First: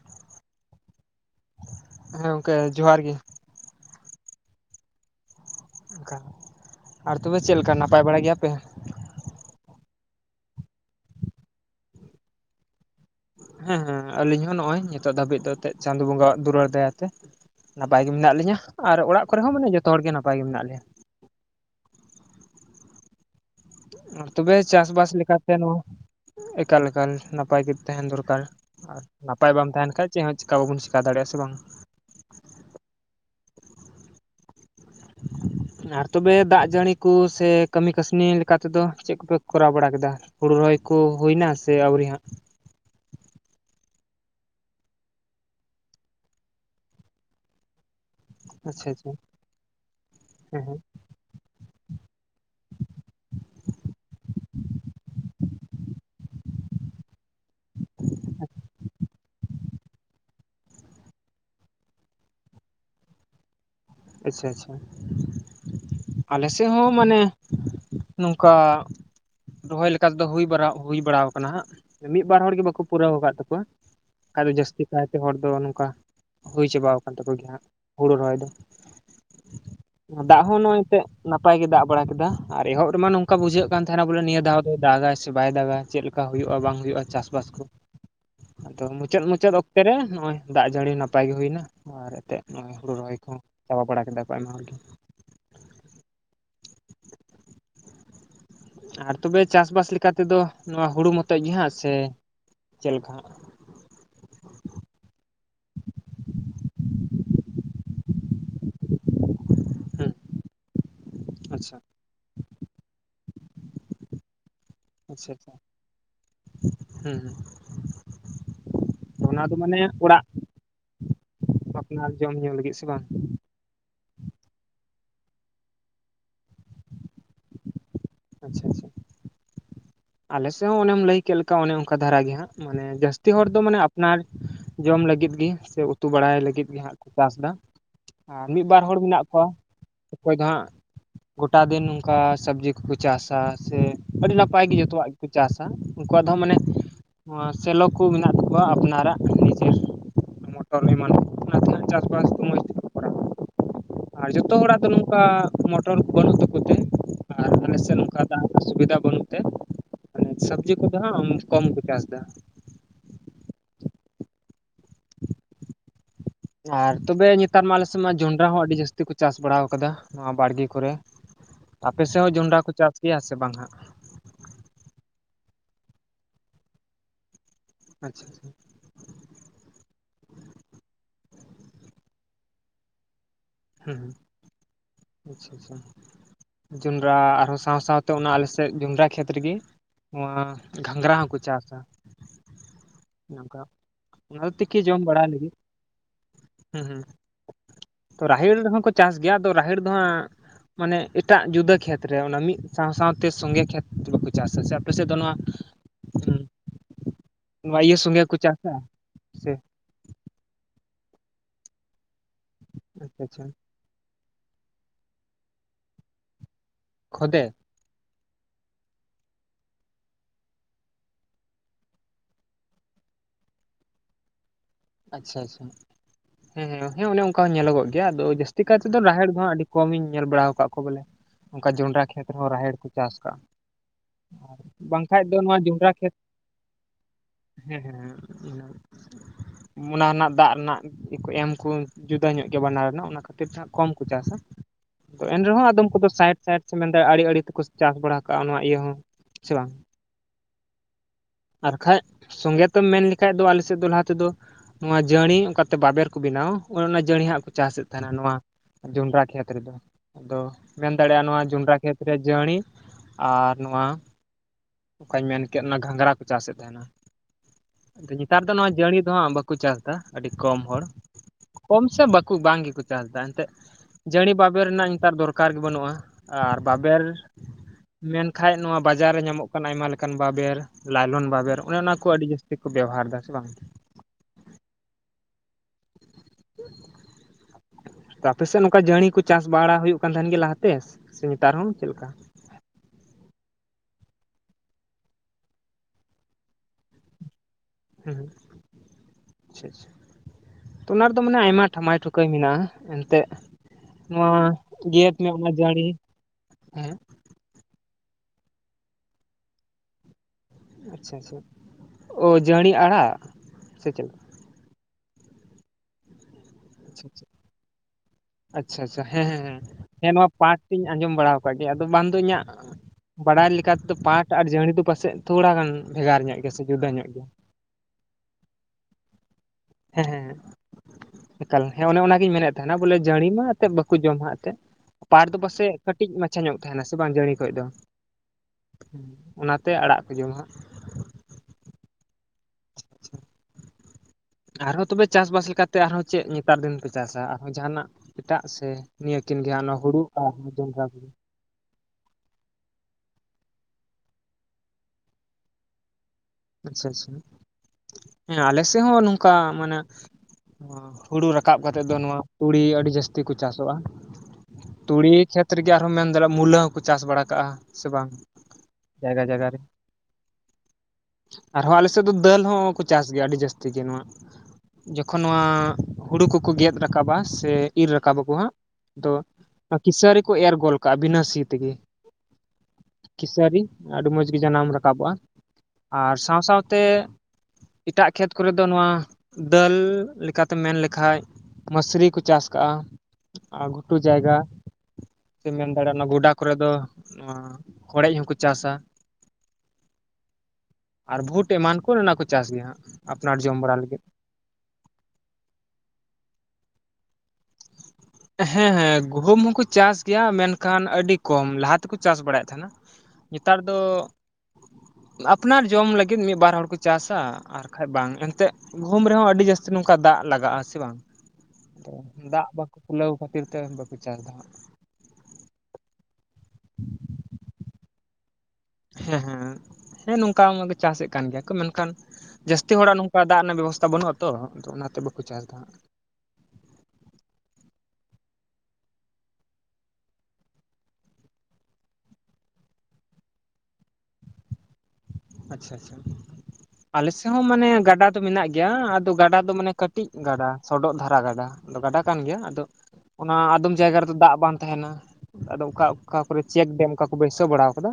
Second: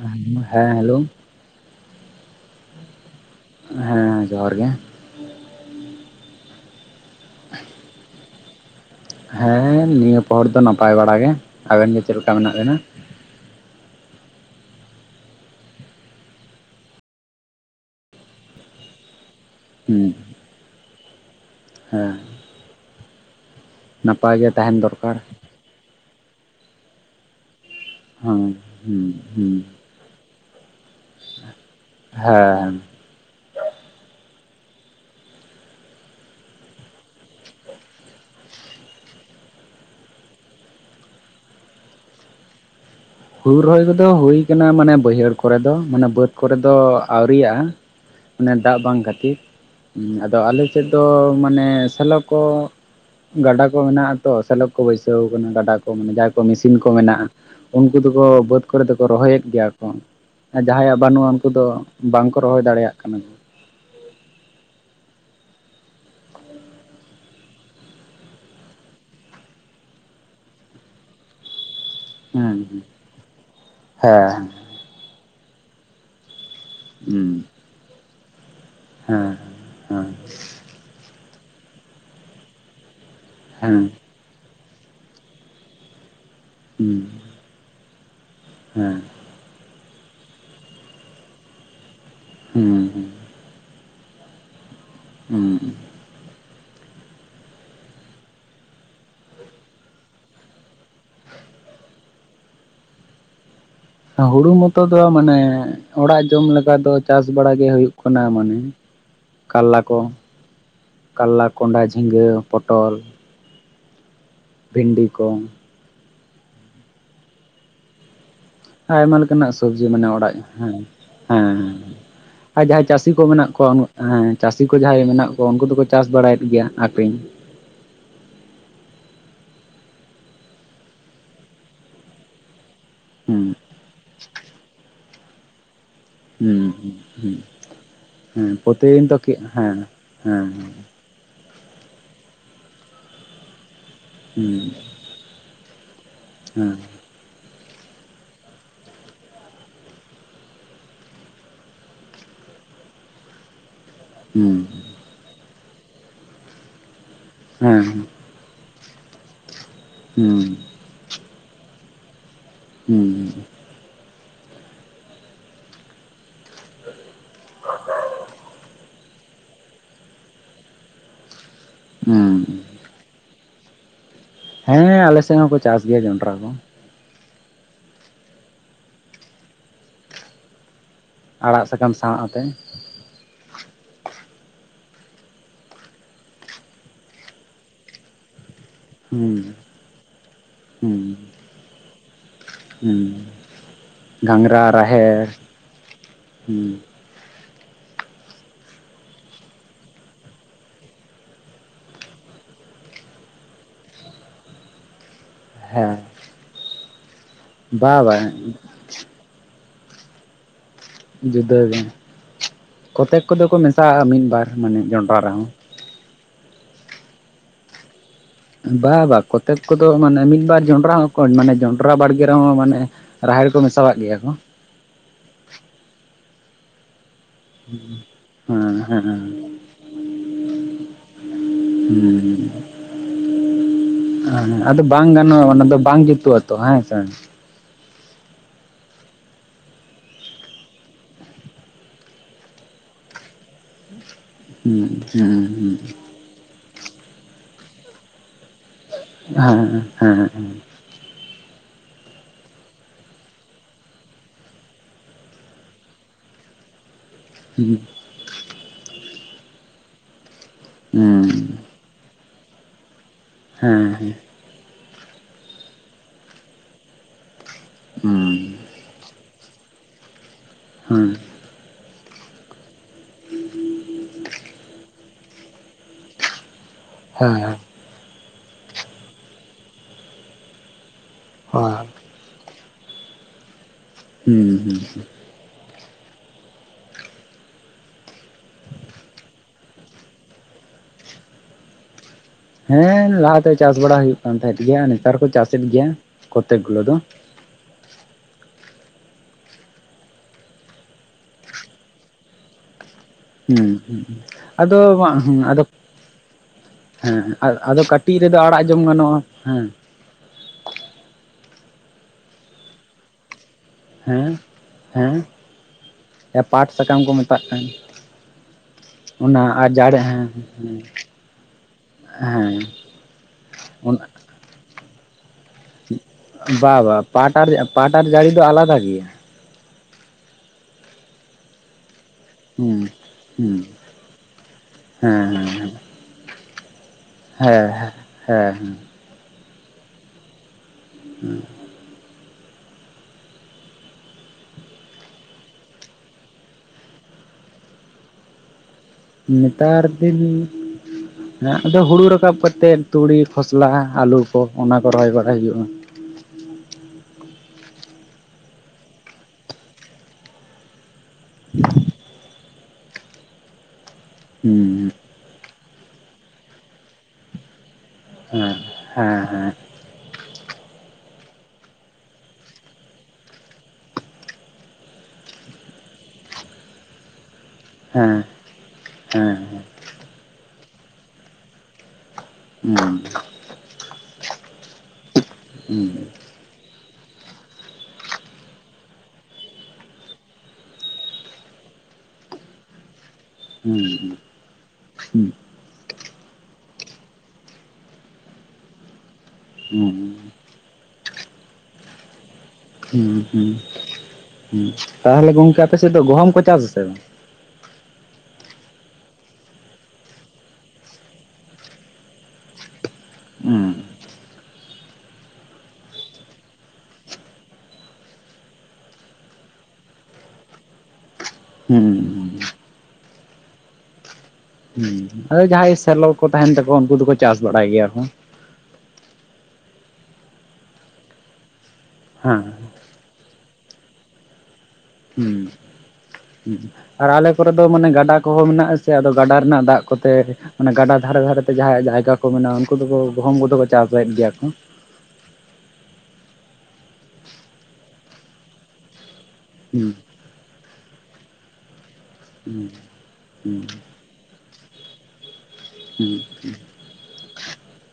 ᱦᱮᱸ ᱦᱮᱞᱳ᱾ ᱦᱮᱸ ᱜᱚᱝᱠᱮ ᱡᱚᱦᱟᱨ ᱜᱤ᱾ ᱦᱮ ᱡᱚᱦᱟᱨ ᱜᱮ᱾ ᱟᱱᱠᱟ ᱟᱨ ᱛᱚᱵᱮ ᱪᱮᱫ ᱞᱮᱠᱟ ᱱᱟᱯᱟᱭ ᱵᱟᱲᱟᱟᱭ ᱜᱮᱭᱟᱯᱮ? ᱦᱮᱸ ᱱᱤᱭᱟᱹ ᱯᱚᱦᱚᱲ ᱫᱚ ᱱᱟᱯᱟᱭ ᱵᱟᱲᱟ ᱜᱮ᱾ ᱟᱵᱮᱱ ᱜᱮ ᱪᱮᱫ ᱞᱮᱠᱟ ᱢᱮᱱᱟᱜ ᱵᱮᱱᱟ? ᱦᱮᱸ ᱦᱮᱸ ᱟᱞᱤᱧ ᱦᱚᱸ ᱱᱚᱜ-ᱚᱭ ᱱᱤᱛᱚᱜ ᱫᱷᱟᱹᱵᱤᱡ ᱫᱚ ᱮᱛᱮᱜ ᱪᱟᱸᱫᱚ ᱵᱚᱸᱜᱟᱣᱟᱜ ᱫᱩᱞᱟᱹᱲ ᱫᱟᱭᱟᱛᱮ᱾ ᱱᱟᱯᱟᱭ ᱜᱮ ᱢᱮᱱᱟᱜ ᱞᱮᱤᱧᱟᱹ ᱟᱨ ᱚᱲᱟᱜ ᱠᱚᱨᱮ ᱦᱚᱸ ᱢᱟᱱᱮ ᱡᱚᱛᱚ ᱦᱚᱲ ᱜᱮ ᱦᱩᱸ ᱱᱟᱯᱟᱭ ᱜᱮ ᱢᱮᱱᱟᱜ ᱞᱮᱭᱟ᱾ ᱱᱟᱯᱟᱭ ᱜᱮ ᱛᱚᱵᱮ ᱛᱟᱦᱮᱱ ᱪᱟᱥᱵᱟᱥ ᱫᱚᱨᱠᱟᱨ ᱞᱮᱠᱟᱛᱮ ᱱᱟᱣᱟ ᱦᱚᱸ ᱮᱠᱟᱞ ᱮᱠᱟᱞ ᱱᱟᱯᱟᱭ ᱜᱮ᱾ ᱛᱟᱦᱮᱱ ᱫᱚᱨᱠᱟᱨ ᱦᱮᱸ ᱟᱨ ᱦᱩᱸ ᱱᱟᱯᱟᱭ ᱦᱩᱸ ᱵᱟᱢ ᱛᱟᱦᱮᱱ ᱠᱷᱟᱡ ᱪᱮᱫ ᱦᱚᱸ ᱪᱮᱠᱟ ᱵᱟᱵᱚᱱ ᱪᱤᱠᱟᱹ ᱫᱟᱲᱮᱭᱟᱜᱼᱟ ᱥᱮ ᱵᱟᱝ᱾ ᱦᱮᱸ ᱟᱨ ᱛᱚᱵᱮ ᱫᱟᱜᱽ ᱡᱟᱹᱲᱤ ᱠᱚ ᱥᱮ ᱠᱟᱹᱢᱤ ᱠᱟᱹᱥᱱᱤ ᱞᱮᱠᱟᱛᱮ ᱫᱚ ᱪᱮᱜ ᱠᱚᱯᱮ ᱠᱚᱨᱟᱣ ᱵᱟᱲᱟ ᱠᱮᱫᱟ? ᱦᱩᱲᱩ ᱨᱚᱦᱚᱭ ᱠᱚ ᱦᱩᱭᱱᱟ ᱥᱮ ᱟᱹᱣᱨᱤ ᱦᱟᱸᱜ? ᱦᱩᱲᱩ ᱨᱚᱦᱚᱭ ᱠᱚᱫᱚ ᱦᱩᱭᱩ ᱠᱟᱱᱟ ᱢᱟᱱᱮ ᱵᱟᱹᱭᱦᱟᱹᱲ ᱠᱚᱨᱮ ᱫᱚ ᱢᱟᱱᱮ ᱵᱟᱹᱫᱽ ᱠᱚᱨᱮ ᱫᱚ ᱟᱣᱨᱤᱭᱟᱜᱼᱟ᱾ ᱢᱟᱱᱮ ᱫᱟᱜᱽ ᱟᱪᱪᱷᱟ ᱵᱟᱝ ᱟᱪᱪᱷᱟ ᱠᱷᱟᱹᱛᱤᱨ ᱟᱫᱚ ᱦᱮᱸ ᱟᱞᱮ ᱦᱮᱸ ᱥᱮᱜ ᱫᱚ ᱢᱟᱱᱮ ᱥᱮᱞᱚ ᱠᱚ ᱜᱟᱰᱟ ᱠᱚ ᱢᱮᱱᱟᱜᱼᱟ ᱛᱚ ᱥᱮᱞᱚᱠ ᱠᱚ ᱵᱟᱹᱭᱥᱟᱹᱣ ᱠᱟᱱᱟ ᱜᱟᱰᱟ ᱠᱚ ᱢᱟᱱᱮ ᱡᱟᱦᱟᱸᱭ ᱠᱚ ᱢᱮᱥᱤᱱ ᱠᱚ ᱢᱮᱱᱟᱜᱼᱟ᱾ ᱩᱱᱠᱩ ᱫᱚᱠᱚ ᱵᱟᱹᱫᱽ ᱠᱚᱨᱮ ᱫᱚᱠᱚ ᱨᱚᱦᱚᱭᱮᱜ ᱜᱮᱭᱟ ᱠᱚ᱾ ᱟ ᱡᱟᱦᱟᱸᱭᱟᱜ ᱵᱟᱹᱱᱩᱜᱼᱟ ᱩᱱᱠᱩ ᱫᱚ ᱵᱟᱝ ᱠᱚ ᱨᱚᱦᱚᱭ ᱫᱟᱲᱮᱭᱟᱜ ᱠᱟᱱᱟ᱾ ᱟᱪᱪᱷᱟ ᱟᱪᱪᱷᱟ, ᱟᱞᱮ ᱥᱮᱜ ᱦᱚᱸ ᱢᱟᱱᱮ ᱱᱚᱝᱠᱟ ᱨᱚᱦᱚᱭ ᱞᱮᱠᱟ ᱛᱮᱫᱚ ᱦᱩᱭ ᱵᱟᱨᱟᱣ ᱦᱩᱭ ᱵᱟᱲᱟᱣ ᱠᱟᱱᱟ ᱦᱟᱸᱜ᱾ ᱢᱤᱜᱵᱟᱨ ᱦᱚᱲᱜᱮ ᱦᱮᱸ ᱵᱟᱠᱚ ᱯᱩᱨᱟᱹᱣ ᱠᱟᱜ ᱛᱟᱠᱚᱣᱟ ᱟᱠᱷᱟᱭ ᱦᱮᱸ ᱫᱚ ᱡᱟᱹᱥᱛᱤ ᱠᱟᱭᱛᱮ ᱦᱚᱲ ᱫᱚ ᱱᱚᱝᱠᱟ, ᱦᱩᱭ ᱪᱟᱵᱟᱣ ᱠᱟᱱ ᱦᱩᱸ ᱛᱟᱠᱚ ᱜᱮᱭᱟ ᱦᱟᱸᱜ ᱦᱩᱲᱩ ᱨᱚᱦᱚᱭ ᱫᱚ᱾ ᱦᱮᱸ, ᱦᱮᱸ ᱫᱟᱜᱽ ᱦᱚᱸ ᱱᱚᱜᱼᱚᱭ ᱛᱮᱜ ᱱᱟᱯᱟᱭ ᱜᱮ ᱫᱟᱜᱽ ᱵᱟᱲᱟ ᱠᱮᱫᱟ ᱟᱨ ᱮᱦᱚᱵ ᱨᱮᱢᱟ ᱱᱚᱝᱠᱟ ᱵᱩᱡᱷᱟᱹᱜ ᱦᱮᱸ ᱠᱟᱱ ᱛᱟᱦᱮᱸᱱᱟ ᱵᱚᱞᱮ ᱱᱤᱭᱟᱹ ᱫᱷᱟᱣ [unintelligible] ᱫᱟᱜᱟᱭ ᱥᱮ ᱵᱟᱭ ᱫᱟᱜᱟ ᱪᱮᱜ ᱞᱮᱠᱟ ᱦᱩᱭᱩᱜᱼᱟ ᱵᱟᱝ ᱦᱩᱸ ᱦᱩᱭᱩᱜᱼᱟ ᱪᱟᱥᱵᱟᱥ ᱠᱚ᱾ ᱟᱫᱚ ᱦᱮᱸ ᱢᱩᱪᱟᱹᱫ ᱢᱩᱪᱟᱹᱫ ᱚᱠᱛᱮ ᱨᱮ ᱱᱚᱜᱼᱚᱭ ᱫᱟᱜᱽ ᱡᱟᱹᱲᱤ ᱱᱟᱯᱟᱭ ᱜᱮ ᱦᱩᱭᱱᱟ ᱟᱨ ᱛᱮᱜ ᱱᱚᱜᱼᱚᱭ ᱦᱩᱸ ᱦᱩᱲᱩ ᱦᱩᱸ ᱨᱚᱦᱚᱭ ᱠᱚ ᱪᱟᱵᱟ ᱵᱟᱲᱟ ᱠᱮᱫᱟ ᱠᱚ ᱟᱭᱢᱟ ᱦᱚᱲᱜᱮ᱾ ᱦᱩᱸ ᱦᱩᱸ᱾ ᱟᱨ ᱛᱚᱵᱮ ᱪᱟᱥᱵᱟᱥ ᱞᱮᱠᱟ ᱛᱮᱫᱚ ᱱᱚᱣᱟ ᱦᱩᱲᱩ ᱢᱚᱛᱚᱡ ᱜᱮᱦᱟᱸᱜ ᱥᱮ ᱪᱮᱫᱞᱮᱠᱟ ᱦᱟᱸᱜ? ᱦᱩᱲᱩ ᱢᱚᱛᱚ ᱫᱚ ᱢᱟᱱᱮ ᱚᱲᱟᱜ ᱡᱚᱢ ᱞᱮᱠᱟ ᱫᱚ ᱪᱟᱥ ᱵᱟᱲᱟ ᱜᱮ ᱦᱩᱭᱩᱜ ᱠᱟᱱᱟ ᱢᱟᱱᱮ, ᱠᱟᱨᱞᱟ ᱠᱚ ᱦᱩᱸ ᱠᱟᱨᱞᱟ ᱟᱪᱪᱷᱟ ᱠᱚᱸᱰᱟ ᱡᱷᱤᱸᱜᱟᱹ ᱯᱚᱴᱚᱞ ᱵᱷᱤᱱᱰᱤ ᱠᱚ ᱟᱪᱪᱷᱟ ᱟᱪᱪᱷᱟ ᱦᱩᱸ ᱦᱩᱸ᱾ ᱟᱭᱢᱟ ᱞᱮᱠᱟᱱᱟᱜ ᱥᱚᱵᱽᱡᱤ ᱢᱟᱱᱮ ᱚᱲᱟᱜ ᱦᱮᱸ, ᱦᱮᱸ ᱦᱮᱸ ᱦᱮᱸ᱾ ᱟᱯᱱᱟᱨ ᱡᱚᱢ ᱧᱩ ᱟᱨ ᱞᱟᱹᱜᱤᱫ ᱥᱮ ᱡᱟᱦᱟᱸᱭ ᱵᱟᱝ ᱪᱟᱹᱥᱤ ᱠᱚ ᱢᱮᱱᱟᱜ ᱠᱚᱣᱟ ᱩᱱᱟᱹᱜ ᱦᱮᱸ ᱪᱟᱹᱥᱤ ᱠᱚ ᱡᱟᱦᱟᱸᱭ ᱢᱮᱱᱟᱜ ᱠᱚᱣᱟ ᱩᱱᱠᱩ ᱫᱚᱠᱚ ᱪᱟᱥ ᱵᱟᱲᱟᱭᱮᱫ ᱜᱮᱭᱟ ᱟᱠᱷᱨᱤᱧ ᱟᱪᱪᱷᱟ ᱟᱪᱪᱷᱟ, ᱟᱞᱮᱥᱮᱜ ᱦᱚᱸ ᱚᱱᱮᱢ ᱞᱟᱹᱭ ᱠᱮᱫ ᱞᱮᱠᱟ ᱚᱱᱮ ᱚᱱᱠᱟ ᱫᱷᱟᱨᱟ ᱜᱮ ᱦᱟᱸᱜ᱾ ᱢᱟᱱᱮ ᱡᱟᱹᱥᱛᱤ ᱦᱩᱸ ᱦᱚᱲ ᱫᱚ ᱢᱟᱱᱮ ᱟᱯᱱᱟᱨ ᱡᱚᱢ ᱞᱟᱹᱜᱤᱫ ᱜᱮ ᱥᱮ ᱩ ᱛᱩ ᱵᱟᱲᱟᱭ ᱞᱟᱹᱜᱤᱫ ᱦᱩᱸ ᱜᱮ ᱦᱟᱸᱜ ᱠᱚ ᱦᱩᱸ ᱪᱟᱥ ᱫᱟ᱾ ᱟᱨ ᱦᱮᱸ ᱢᱤᱜ ᱵᱟᱨ ᱦᱚᱲ ᱯᱨᱚᱛᱤᱫᱤᱱ ᱫᱚ ᱢᱮᱱᱟᱜ ᱠᱤ ᱠᱚᱣᱟ ᱦᱮᱸ ᱚᱱᱠᱩ ᱫᱚ ᱦᱮᱸ ᱦᱟᱸᱜ ᱜᱚᱴᱟ ᱫᱤᱱ ᱱᱚᱝᱠᱟ ᱥᱚᱵᱽᱡᱤ ᱠᱚᱠᱚ ᱪᱟᱥᱟ ᱥᱮ ᱟᱹᱰᱤ ᱦᱮᱸ ᱱᱟᱯᱟᱭ ᱜᱮ ᱡᱚᱛᱚᱣᱟᱜ ᱜᱮ, ᱪᱟᱥᱟ ᱩᱱᱠᱩᱣᱟᱜ ᱫᱷᱚ ᱢᱟᱱᱮ, ᱦᱮᱸ ᱱᱚᱣᱟ ᱥᱮᱞᱚ ᱠᱚ ᱢᱮᱱᱟᱜ ᱛᱟᱠᱚᱣᱟ ᱟᱯᱱᱟᱨᱟᱜ ᱱᱤᱡᱮᱨ ᱢᱚᱴᱚᱨ ᱮᱢᱟᱱ ᱠᱚ ᱚᱱᱟ ᱛᱟᱱᱟᱜ ᱪᱟᱥᱵᱟᱥ ᱢᱚᱡᱽ ᱛᱮᱠᱚ ᱠᱚᱨᱟᱣᱟ ᱟᱨ ᱡᱚᱛᱚ ᱦᱩᱸ ᱦᱚᱲᱟᱜ ᱱᱚᱝᱠᱟ ᱢᱚᱴᱚᱨ ᱠᱚ ᱵᱟᱹᱱᱩᱜ ᱛᱟᱠᱚ ᱛᱮ ᱟᱨ ᱢᱟᱱᱮ ᱥᱮᱜ ᱦᱮᱸ ᱱᱚᱝᱠᱟ ᱫᱟᱜᱽ ᱥᱩᱵᱤᱫᱟ ᱵᱟᱹᱱᱩᱜ ᱛᱮ ᱢᱟᱱᱮ ᱦᱩᱸ ᱥᱚᱵᱽᱡᱤ ᱚᱱᱠᱩ ᱫᱚ ᱦᱟᱸᱜ ᱠᱚᱢ ᱠᱚ ᱪᱟᱥ ᱫᱟ᱾ ᱦᱩᱸ ᱦᱩᱸ ᱦᱩᱸ᱾ ᱟᱨ ᱛᱚᱵᱮ ᱱᱮᱛᱟᱨ ᱢᱟ ᱟᱞᱮ ᱥᱮᱫ ᱢᱟ ᱡᱚᱱᱰᱨᱟ ᱦᱚᱸ ᱟᱹᱰᱤ ᱡᱟᱹᱥᱛᱤ ᱠᱚ ᱪᱟᱥ ᱵᱟᱲᱟᱣ ᱠᱟᱫᱟ ᱱᱚᱣᱟ ᱵᱟᱲᱜᱮ ᱠᱚᱨᱮ, ᱟᱯᱮ ᱥᱮᱜ ᱦᱩᱸ ᱦᱚᱸ ᱡᱚᱱᱰᱨᱟ ᱠᱚ ᱪᱟᱥ ᱜᱮᱭᱟ ᱥᱮ ᱵᱟᱝ ᱦᱟᱸᱜ? ᱦᱮᱸ ᱟᱞᱮᱥᱮᱜ ᱦᱚᱸᱠᱚ ᱪᱟᱥ ᱜᱮᱭᱟ ᱡᱚᱱᱰᱨᱟ ᱠᱚ᱾ ᱟᱪᱪᱷᱟ ᱟᱪᱪᱷᱟ᱾ ᱟᱲᱟᱜ ᱥᱟᱠᱟᱢ ᱥᱟᱶ ᱟᱛᱮ ᱦᱩᱸ ᱦᱩᱸ ᱟᱪᱪᱷᱟ ᱟᱪᱪᱷᱟ, ᱡᱚᱸᱱᱰᱨᱟ ᱟᱨᱦᱚᱸ ᱥᱟᱶ ᱼᱥᱟᱶᱛᱮ ᱚᱱᱟ ᱟᱞᱮ ᱥᱮ ᱡᱚᱸᱱᱰᱨᱟ ᱠᱷᱮᱛ ᱦᱩᱸ ᱨᱮᱜᱤ ᱱᱚᱣᱟ ᱦᱩᱸ ᱜᱷᱟᱸᱜᱽᱨᱟ ᱦᱚᱸ ᱠᱚ ᱪᱟᱥᱟ᱾ ᱦᱩᱸ ᱱᱚᱝᱠᱟ, ᱚᱱᱟᱫᱚ ᱜᱷᱟᱸᱝᱨᱟ ᱛᱤᱠᱤ ᱡᱚᱢ ᱵᱟᱲᱟ ᱨᱟᱦᱮᱲ ᱞᱟᱹᱜᱤᱫ, ᱦᱩᱸ ᱦᱩᱸ᱾ ᱛᱚ ᱨᱟᱦᱮᱲ ᱦᱚᱸ ᱠᱚ ᱪᱟᱥ ᱜᱮᱭᱟ ᱟᱫᱚ ᱨᱟᱦᱮᱲ ᱫᱚ ᱦᱟᱸᱜ ᱢᱟᱱᱮ ᱮᱴᱟᱜ ᱡᱩᱫᱟᱹ ᱠᱷᱮᱛ ᱨᱮ ᱚᱱᱟ ᱢᱤᱫ ᱥᱟᱶ ᱥᱟᱶ ᱛᱮ ᱥᱚᱸᱜᱮ ᱠᱷᱮᱛ ᱛᱚ ᱵᱟᱠᱚ ᱪᱟᱥᱟ ᱥᱮ ᱟᱯᱮ ᱥᱮᱫ ᱫᱚ ᱱᱚᱣᱟ ᱦᱮᱸ᱾ ᱦᱩᱸ᱾ ᱱᱚᱣᱟ ᱤᱭᱟᱹ ᱵᱟ ᱵᱟ ᱥᱚᱸᱜᱮ ᱠᱚ ᱪᱟᱥᱟ? ᱥᱮ ᱡᱩᱫᱟᱹ ᱜᱮ, ᱠᱚᱛᱮᱠ ᱟᱪᱪᱷᱟ ᱟᱪᱪᱷᱟ ᱠᱚᱫᱚ ᱠᱚ ᱢᱮᱥᱟᱣᱟᱜᱼᱟ ᱢᱤᱫ ᱵᱟᱨ ᱢᱟᱱᱮ ᱡᱚᱸᱱᱰᱨᱟ ᱨᱮᱦᱚᱸ᱾ ᱠᱷᱚᱫᱮ? ᱵᱟ ᱵᱟ ᱠᱚᱛᱮᱠ ᱠᱚᱫᱚ ᱢᱟᱱᱮ ᱢᱤᱫ ᱵᱟᱨ ᱡᱚᱸᱱᱰᱨᱟ ᱦᱚᱸ ᱠᱚ ᱢᱟᱱᱮ ᱡᱚᱸᱰᱨᱟ ᱵᱟᱲᱜᱮ ᱨᱮᱦᱚᱸ ᱢᱟᱱᱮ ᱨᱟᱦᱮᱲ ᱠᱚ ᱢᱮᱥᱟᱣᱟᱜ ᱜᱮᱭᱟ ᱠᱚ᱾ ᱟᱪᱷᱟ ᱟᱪᱷᱟ, ᱦᱮᱸ ᱦᱮᱸ, ᱦᱮᱸ ᱚᱱᱮ ᱚᱱ ᱠᱟ ᱧᱮᱞᱚᱜᱚᱜ ᱜᱮᱭᱟ ᱟᱫᱚ ᱡᱟᱹᱥᱛᱤ ᱦᱮᱸ ᱠᱟᱭ ᱛᱮᱫᱚ ᱦᱮᱸ ᱨᱟᱦᱮᱲ ᱫᱚ ᱦᱟᱸᱜ ᱟᱹᱰᱤ ᱠᱚᱢ ᱤᱧ ᱧᱮᱞ ᱵᱟᱲᱟᱣ ᱟᱠᱟᱫ ᱠᱚ ᱵᱚᱞᱮ ᱚᱱᱠᱟ ᱡᱚᱸᱱᱰᱨᱟ ᱠᱷᱮᱛ ᱨᱮᱦᱚᱸ ᱨᱟᱦᱮᱲ ᱠᱚ ᱪᱟᱥ ᱠᱟᱜ-ᱟ᱾ ᱦᱮᱸ ᱟᱫᱚ ᱵᱟᱝ ᱜᱟᱱᱚᱜᱼᱟ ᱚᱱᱟ ᱫᱚ ᱡᱚᱱᱰᱨᱟ ᱵᱟᱝ ᱠᱷᱮᱛ ᱡᱩᱛᱩᱜ-ᱟ ᱛᱚ ᱦᱮᱸ ᱥᱮ᱾ ᱦᱮᱸ ᱦᱮᱸ ᱚᱱᱮ ᱚᱱᱟ ᱨᱮᱱᱟᱜ ᱫᱟᱜ ᱨᱮᱱᱟᱜ ᱠᱚ ᱮᱢ ᱠᱩ ᱡᱩᱫᱟᱹ ᱧᱚᱜ ᱜᱮᱭᱟ ᱵᱟᱱᱟᱨ ᱨᱮᱱᱟᱜ ᱚᱱᱟ ᱠᱷᱟᱹᱛᱤᱨ ᱛᱮ ᱦᱟᱸᱜ ᱠᱚᱢ ᱠᱚ ᱪᱟᱥᱟ, ᱦᱩᱸ ᱟᱫᱚ ᱦᱩᱸ ᱮᱱ ᱨᱮᱦᱚᱸ ᱦᱩᱸ ᱟᱫᱚ ᱩᱱᱠᱩᱫᱚ ᱥᱟᱭᱤᱰ ᱥᱟᱭᱤᱰ ᱥᱮ ᱢᱮᱱᱫᱚ ᱟᱲᱤ ᱟᱲᱤ ᱛᱮᱠᱚ ᱪᱟᱥ ᱵᱟᱲᱟ ᱟᱠᱟᱜᱼᱟ ᱱᱚᱣᱟ ᱤᱭᱟᱹ ᱦᱚᱸ ᱥᱮ ᱵᱟᱝ ᱦᱮᱸ ᱦᱮᱸ᱾ ᱟᱨ ᱠᱟᱷᱡ ᱥᱚᱝᱜᱮ ᱛᱮᱢ ᱢᱮᱱ ᱞᱮᱠᱷᱟᱡ ᱫᱚ ᱟᱞᱮ ᱥᱮᱫ ᱫᱚ ᱞᱟᱦᱟ ᱛᱮᱫᱚ ᱱᱚᱣᱟ ᱡᱟᱺᱲᱤ ᱚᱱᱠᱟ ᱛᱮ ᱵᱟᱵᱮᱨ ᱠᱚ ᱵᱮᱱᱟᱣᱟ ᱚᱱᱮ ᱚᱱᱟ ᱡᱟᱺᱲᱤ ᱦᱟᱸᱜ ᱠᱚ ᱪᱟᱥᱮᱫ ᱛᱟᱦᱮᱱᱟ ᱱᱚᱣᱟ ᱡᱚᱸᱱᱰᱨᱟ ᱠᱷᱮᱛ ᱨᱮᱫᱚ, ᱟᱫᱚ ᱢᱮᱱ ᱦᱩᱸ ᱫᱟᱲᱮᱭᱟᱜᱼᱟ ᱱᱚᱣᱟ ᱡᱚᱸᱱᱰᱨᱟ ᱠᱷᱮᱛ ᱨᱮ ᱡᱟᱺᱲᱤ ᱟᱨ ᱱᱚᱣᱟ ᱦᱮᱸ ᱚᱠᱟᱧ ᱢᱮᱱ ᱠᱮᱫ ᱚᱱᱟ ᱜᱷᱟᱸᱜᱽᱨᱟ ᱠᱚ ᱪᱟᱥ ᱮᱫ ᱛᱟᱦᱮᱱᱟ᱾ ᱟᱫᱚ ᱦᱩᱸ ᱧᱮᱛᱟᱨ ᱫᱚ ᱱᱚᱣᱟ ᱡᱟᱺᱲᱤ ᱫᱚ ᱦᱟᱸᱜ ᱵᱟᱠᱚ ᱪᱟᱥ ᱫᱟ ᱟᱹᱰᱤ ᱠᱚᱢ ᱦᱚᱲ ᱦᱩᱸ ᱠᱚᱢ ᱥᱮ ᱵᱟᱠᱩ ᱵᱟᱝ ᱜᱮᱠᱚ ᱪᱟᱥ ᱮᱫᱟ ᱮᱱᱛᱮᱫ, ᱡᱟᱹᱲᱤ ᱵᱟᱵᱮᱨ ᱨᱮᱱᱟᱜ ᱱᱮᱛᱟᱨ ᱫᱚᱨᱠᱟᱨ ᱜᱮ ᱵᱟᱹᱱᱩᱜᱼᱟ᱾ ᱟᱨ ᱵᱟᱵᱮᱨ ᱦᱮᱸ ᱦᱳᱭ ᱢᱮᱱᱠᱷᱟᱡ ᱱᱚᱣᱟ ᱵᱟᱡᱟᱨ ᱨᱮ ᱧᱟᱢᱚᱜ ᱠᱟᱱᱟ ᱟᱭᱢᱟ ᱞᱮᱠᱟᱱ ᱵᱟᱵᱮᱨ ᱞᱟᱭᱞᱚᱱ ᱵᱟᱵᱮᱨ ᱚᱱᱮ ᱦᱩᱸ ᱚᱱᱟ ᱠᱚ ᱟᱹᱰᱤ ᱡᱟᱹᱥᱛᱤ ᱠᱚ ᱵᱮᱣᱦᱟᱨ ᱮᱫᱟ ᱥᱮ ᱵᱟᱝ? ᱦᱩᱸ ᱦᱩᱸ ᱦᱩᱸ᱾ [inaudible] ᱛᱚ ᱟᱯᱮ ᱥᱮᱫ ᱱᱚᱝᱠᱟ ᱡᱟᱹᱲᱤ ᱠᱚ ᱪᱟᱥ ᱵᱟᱲᱟ ᱦᱩᱭᱩᱜ ᱠᱟᱱ ᱛᱟᱦᱮᱱ ᱜᱮᱭᱟ ᱞᱟᱦᱟᱛᱮ ᱥᱮ ᱱᱮᱛᱟᱨ ᱦᱚᱸ ᱪᱮᱫ ᱞᱮᱠᱟ? ᱦᱮᱸ ᱞᱟᱦᱟᱛᱮ ᱪᱟᱥ ᱵᱟᱲᱟ ᱦᱩᱭᱩᱜ ᱠᱟᱱ ᱛᱟᱦᱮᱸᱫ ᱜᱮᱭᱟ ᱱᱮᱛᱟᱨ ᱦᱚᱠᱚ ᱪᱟᱥᱮᱫ ᱜᱮᱭᱟ ᱠᱚᱛᱮᱠ ᱜᱩᱞᱟᱹ ᱫᱚ᱾ ᱦᱩᱸ ᱦᱩᱸ, ᱟᱪᱪᱷᱟ᱾ ᱛᱚ ᱚᱱᱟ ᱨᱮᱫᱚ ᱢᱟᱱᱮ ᱟᱭᱢᱟ ᱴᱷᱟᱢᱟᱭ ᱴᱷᱩᱠᱟᱹᱭ ᱢᱮᱱᱟᱜᱼᱟ ᱮᱱᱛᱮᱫ᱾ ᱦᱩᱸ, ᱦᱩᱸ ᱦᱩᱸ ᱱᱚᱣᱟ ᱟᱫᱚ ᱢᱟ ᱜᱮᱫ ᱧᱚᱜ ᱦᱩᱸ ᱚᱱᱟ ᱟᱫᱚ ᱡᱟᱹᱲᱤ ᱦᱮᱸ ᱦᱮᱸ᱾ ᱟᱨ ᱟᱫᱚ ᱠᱟᱹᱴᱤᱡ ᱨᱮᱫᱚ ᱟᱲᱟᱜ ᱡᱚᱢ ᱜᱟᱱᱚᱜᱼᱟ, ᱦᱮᱸ᱾ ᱟᱪᱪᱷᱟ ᱟᱪᱪᱷᱟ, ᱚᱸ ᱡᱟᱺᱲᱤ ᱟᱲᱟᱜ? ᱥᱮ ᱪᱮᱫ ᱞᱮᱠᱟ ᱦᱮᱸ? ᱦᱮᱸ? ᱮ ᱯᱟᱴ ᱥᱟᱠᱟᱢ ᱟᱪᱪᱷᱟ ᱠᱚ ᱢᱮᱛᱟᱜ ᱠᱟᱱ᱾ ᱟᱪᱪᱷᱟ ᱟᱪᱪᱷᱟ ᱦᱮᱸ ᱚᱱᱟ ᱦᱮᱸ ᱦᱮᱸ, ᱟᱨ ᱡᱟᱲᱮ ᱦᱮᱸ ᱱᱚᱣᱟ ᱯᱟᱴ ᱤᱧ ᱟᱸᱧᱡᱚᱢ ᱵᱟᱲᱣ ᱟᱠᱟᱫ ᱜᱮᱭᱟ ᱟᱫᱚ ᱵᱟᱝ ᱫᱚ ᱤᱧᱟᱹᱜ ᱦᱮᱸ ᱵᱟᱰᱟᱭ ᱞᱮᱠᱟ ᱛᱮᱫᱚ ᱯᱟᱴ ᱟᱨ ᱡᱟᱺᱲᱤ ᱫᱚ ᱯᱟᱥᱮᱡ ᱛᱷᱚᱲᱟ ᱜᱟᱱ ᱵᱷᱮᱜᱟᱨ ᱧᱚᱜ ᱜᱮᱭᱟ ᱥᱮ ᱵᱟ ᱡᱩᱫᱟᱹ ᱵᱟ ᱧᱚᱜ ᱜᱮᱭᱟ᱾ ᱯᱟᱴ ᱟᱨ ᱯᱟᱴ ᱟᱨ ᱡᱟᱹᱲᱤ ᱫᱚ ᱟᱞᱟᱫᱟ ᱜᱮᱭᱟ᱾ ᱦᱮᱸ ᱦᱮᱸ ᱦᱮᱸ᱾ ᱮᱠᱟᱞ ᱦᱮᱸ ᱚᱱᱮ ᱚᱱᱟᱜᱤᱧ ᱢᱮᱱᱮᱫ ᱦᱩᱸ ᱛᱟᱦᱮᱱᱟ ᱵᱚᱞᱮ ᱡᱟᱺᱲᱤ ᱢᱟ ᱦᱩᱸ ᱮᱱᱛᱮᱫ ᱵᱟᱠᱚ ᱡᱚᱢᱟ ᱦᱟᱸᱜ ᱮᱱᱛᱮᱜ ᱯᱟᱴ ᱫᱚ ᱦᱮᱸ ᱦᱮᱸ ᱯᱟᱥᱮᱡ ᱠᱟᱹᱴᱤᱡ ᱢᱟᱪᱷᱟ ᱧᱚᱜ ᱛᱟᱦᱮᱱᱟ ᱥᱮ ᱵᱟᱝ ᱡᱟᱹᱲᱤ ᱠᱷᱚᱡ ᱫᱚ᱾ ᱦᱮᱸ ᱦᱮᱸ ᱚᱱᱟᱛᱮ ᱟᱲᱟᱜ ᱠᱚ ᱡᱚᱢᱟ ᱦᱟᱸᱜ᱾ ᱦᱩᱸ᱾ [unintelligible] ᱟᱨᱦᱚᱸ ᱛᱚᱵᱮ ᱪᱟᱥ-ᱵᱟᱥ ᱞᱮᱠᱟᱛᱮ ᱟᱨᱦᱚᱸ ᱪᱮᱫ ᱱᱮᱛᱟᱨ ᱫᱤᱱ ᱯᱮ ᱪᱟᱥᱟ? ᱟᱨᱦᱚᱸ ᱡᱟᱦᱟᱱᱟᱜ ᱮᱴᱟᱜ ᱥᱮ ᱱᱤᱭᱟᱹ ᱠᱤᱱ ᱜᱮᱭᱟ ᱟᱨ ᱱᱚᱣᱟ ᱱᱮᱛᱟᱨ ᱦᱩᱲᱩ ᱫᱤᱱ ᱦᱚᱸ ᱡᱚᱸᱱᱰᱨᱟ [unintelligible] ᱦᱮᱸ ᱟᱫᱚ ᱦᱩᱲᱩ ᱨᱟᱠᱟᱵ ᱠᱟᱛᱮᱫ ᱛᱩᱲᱤ, ᱠᱷᱚᱥᱞᱟ, ᱟᱹᱞᱩ ᱠᱚ ᱚᱱᱟ ᱠᱚ ᱨᱚᱦᱚᱭ ᱵᱟᱲᱟᱭ ᱦᱩᱭᱩᱜᱼᱟ᱾ ᱟᱪᱪᱷᱟ ᱟᱪᱪᱷᱟ ᱦᱮᱸ ᱟᱞᱮ ᱥᱮᱫ ᱦᱚᱸ ᱱᱚᱝᱠᱟ ᱢᱟᱱᱮ ᱱᱚᱣᱟ ᱦᱩᱲᱩ ᱨᱟᱠᱟᱵ ᱠᱟᱛᱮᱫ ᱫᱚ ᱱᱚᱣᱟ ᱛᱩᱲᱤ ᱟᱹᱰᱤ ᱡᱟᱹᱥᱛᱤ ᱠᱚ ᱪᱟᱥᱚᱜᱼᱟ᱾ ᱦᱩᱸ ᱦᱩᱸ᱾ ᱛᱩᱲᱤ ᱠᱷᱮᱛ ᱨᱮᱜᱮ ᱟᱨᱦᱚᱢ ᱢᱮᱱ ᱫᱟᱲᱮᱭᱟᱜ-ᱟ ᱢᱩᱞᱟᱹ ᱦᱚᱸᱠᱚ ᱪᱟᱥ ᱵᱟᱲᱟ ᱠᱟᱜᱼᱟ ᱥᱮ ᱵᱟᱝ? ᱦᱮᱸ ᱡᱟᱭᱜᱟ ᱦᱮᱸ ᱡᱟᱭᱜᱟ ᱦᱮᱸ᱾ ᱨᱮ ᱟᱨᱦᱚᱸ ᱟᱞᱮ ᱥᱮᱫ ᱫᱚ ᱫᱟᱹᱞ ᱦᱚᱸᱠᱚ ᱪᱟᱥ ᱜᱮᱭᱟ ᱟᱹᱰᱤ ᱡᱟᱹᱥᱛᱤ ᱜᱮ ᱱᱚᱣᱟᱼᱼ ᱡᱚᱠᱷᱚᱱ ᱱᱚᱣᱟ ᱦᱩᱲᱩ ᱠᱚᱠᱚ ᱜᱮᱫ ᱨᱟᱠᱟᱵᱟ ᱥᱮ ᱤᱨ ᱦᱮᱸ ᱨᱟᱠᱟᱵᱟᱠᱚ ᱦᱟᱸᱜ ᱛᱚ ᱦᱮᱸ ᱠᱤᱥᱟᱹᱨᱤ ᱠᱚ ᱮᱨ ᱜᱚᱫ ᱠᱟᱜᱼᱟ ᱵᱤᱱᱟᱹ ᱥᱤ ᱛᱮᱜᱮ᱾ ᱦᱮᱸ ᱠᱮᱥᱟᱹᱨᱤ ᱟᱹᱰᱤ ᱢᱚᱡᱽ ᱜᱮ ᱡᱟᱱᱟᱢ ᱨᱟᱠᱟᱵᱚᱜᱼᱟ᱾ ᱦᱩᱸ ᱟᱨ ᱥᱟᱶ ᱥᱟᱶᱛᱮ ᱮᱴᱟᱜ ᱠᱷᱮᱛ ᱠᱚᱨᱮ ᱫᱚ ᱱᱚᱣᱟ ᱫᱟᱹᱞ ᱞᱮᱠᱟᱛᱮᱢ ᱢᱮᱱ ᱞᱮᱠᱷᱟᱭᱼᱼ ᱢᱟᱥᱨᱤ ᱠᱚ ᱪᱟᱥ ᱠᱟᱜᱼᱟ ᱟᱨ ᱜᱷᱩᱴᱩ ᱦᱩᱸ ᱡᱟᱭᱜᱟ ᱦᱩᱸ ᱥᱮᱢ ᱫᱟᱲᱮᱭᱟᱜ ᱚᱱᱟ ᱜᱳᱰᱟᱼᱼ ᱠᱚᱨᱮ ᱫᱚ ᱱᱚᱣᱟ ᱦᱚᱲᱮᱡ ᱦᱚᱸᱠᱚ ᱪᱟᱥᱟ᱾ ᱦᱩᱸ ᱦᱩᱸ᱾ ᱟᱨ ᱵᱷᱩᱴ ᱮᱢᱟᱱ ᱠᱚ ᱨᱮᱱᱟᱜ ᱠᱚ ᱪᱟᱥ ᱜᱮᱭᱟ ᱦᱟᱜ᱾ ᱦᱮᱸ ᱦᱮᱸ ᱦᱮᱸ ᱛᱟᱦᱚᱞᱮ ᱜᱚᱝᱠᱮ ᱟᱯᱮᱥᱮᱫ ᱫᱚ ᱜᱚᱦᱚᱢ ᱠᱚ ᱪᱟᱥ ᱟᱥᱮ ᱵᱟᱝ? ᱦᱮᱸ ᱦᱮᱸ ᱜᱩᱦᱩᱢ ᱦᱚᱸᱠᱚ ᱪᱟᱥ ᱜᱮᱭᱟ ᱢᱮᱱᱠᱷᱟᱱ ᱟᱹᱰᱤ ᱠᱚᱢ ᱞᱟᱦᱟ ᱛᱮᱠᱚ ᱪᱟᱥ ᱵᱟᱲᱟᱭᱮᱫ ᱛᱟᱦᱮᱸᱱᱟ? ᱱᱮᱛᱟᱨ ᱦᱩᱸ ᱫᱚ ᱟᱯᱱᱟᱨ ᱡᱚᱢ ᱞᱟᱹᱜᱤᱫ ᱢᱤᱫ ᱵᱟᱨ ᱦᱚᱲ ᱠᱚ ᱪᱟᱥᱟ᱾ ᱟᱨᱠᱟᱠᱷᱟᱡ ᱵᱟᱝ ᱮᱱᱛᱮᱫ ᱜᱩᱦᱩᱢ ᱨᱮᱦᱚᱸ ᱟᱹᱰᱤ ᱡᱟᱹᱥᱛᱤ ᱱᱚᱝᱠᱟ ᱫᱟᱜ ᱞᱟᱜᱟᱜᱼᱟ ᱥᱮ ᱵᱟᱝ? ᱦᱩᱸ ᱟᱫᱚ ᱦᱩᱸ ᱫᱟᱜ ᱵᱟᱠᱚ ᱯᱷᱩᱞᱟᱹᱣ ᱠᱷᱟᱹᱛᱤᱨ ᱛᱮ ᱵᱟᱠᱚ ᱪᱟᱥᱫᱟ᱾ ᱦᱮᱸ ᱟᱫᱚ ᱡᱟᱦᱟᱸᱭ ᱜᱮ ᱥᱮᱞᱚ ᱠᱚ ᱛᱟᱦᱮᱱ ᱛᱟᱠᱚᱣᱟ ᱩᱱᱠᱩ ᱫᱚᱠᱚ ᱪᱟᱥ ᱵᱟᱲᱟᱭ ᱜᱮᱭᱟ ᱟᱨ ᱦᱚ᱾ ᱦᱮᱸ ᱦᱮᱸ ᱦᱮᱸ ᱱᱚᱝᱠᱟ ᱪᱟᱥᱮᱫ ᱠᱟᱱ ᱜᱮᱭᱟ ᱠᱚ ᱢᱮᱱᱠᱷᱟᱱ ᱦᱮᱸ ᱡᱟᱹᱥᱛᱤ ᱦᱚᱲᱟᱜ ᱱᱚᱝᱠᱟᱼᱼ ᱱᱚᱝᱠᱟ ᱫᱟᱜ ᱨᱮᱱᱟᱜ ᱵᱮᱵᱚᱥᱛᱟ ᱵᱟᱹᱱᱩᱜ ᱟᱛᱚ ᱟᱫᱚ ᱚᱱᱟᱛᱮᱼᱼ ᱦᱩ ᱦᱩ᱾ ᱟᱨ ᱟᱞᱮ ᱠᱚᱨᱮ ᱫᱚ ᱢᱟᱱᱮ ᱜᱟᱰᱟ ᱠᱚᱦᱚᱸ ᱢᱮᱱᱟᱜ ᱟᱥᱮ ᱟᱫᱚ ᱜᱟᱰᱟ ᱨᱮᱱᱟᱜ ᱫᱟᱜ ᱠᱚᱛᱮ᱾ ᱚᱱᱟ ᱜᱟᱰᱟ ᱫᱷᱟᱨᱮ ᱫᱷᱟᱨᱮ ᱛᱮ ᱡᱟᱦᱟᱸ ᱡᱟᱭᱜᱟ ᱠᱚ ᱢᱮᱱᱟᱜᱼᱟ ᱩᱱᱠᱩ ᱫᱚᱠᱚ ᱜᱩᱦᱩᱢ ᱠᱚᱫᱚ ᱠᱚ ᱪᱟᱥᱮᱫ ᱜᱮᱭᱟ ᱠᱚ᱾ ᱟᱪᱪᱷᱟ ᱟᱪᱪᱷᱟ ᱟᱞᱮ ᱥᱮᱫ ᱦᱚᱸ ᱢᱟᱱᱮ ᱜᱟᱰᱟ ᱫᱚ ᱢᱮᱱᱟᱜ ᱜᱮᱭᱟ ᱟᱨ ᱛᱚ ᱜᱟᱰᱟ ᱫᱚ ᱢᱟᱱᱮ ᱦᱩᱸ ᱠᱟᱹᱴᱤᱡ ᱜᱟᱰᱟ ᱥᱚᱰᱚᱜ ᱫᱷᱟᱨᱟ ᱜᱟᱰᱟ᱾ ᱟᱫᱚ ᱜᱟᱰᱟ ᱠᱟᱱ ᱜᱮᱭᱟ ᱟᱫᱚ ᱦᱩᱸ ᱚᱱᱟ ᱟᱫᱚᱢ ᱡᱟᱭᱜᱟ ᱨᱮᱫᱚ ᱫᱟᱜ ᱵᱟᱝ ᱛᱟᱦᱮᱱᱟ. ᱾ ᱟᱫᱚ ᱚᱠᱟ ᱚᱠᱟ ᱠᱚᱨᱮ ᱪᱮᱠ ᱰᱮᱢ ᱚᱠᱟ ᱠᱚ ᱵᱟᱹᱭᱥᱟᱹᱣ ᱵᱟᱲᱟ ᱟᱠᱟᱫᱟ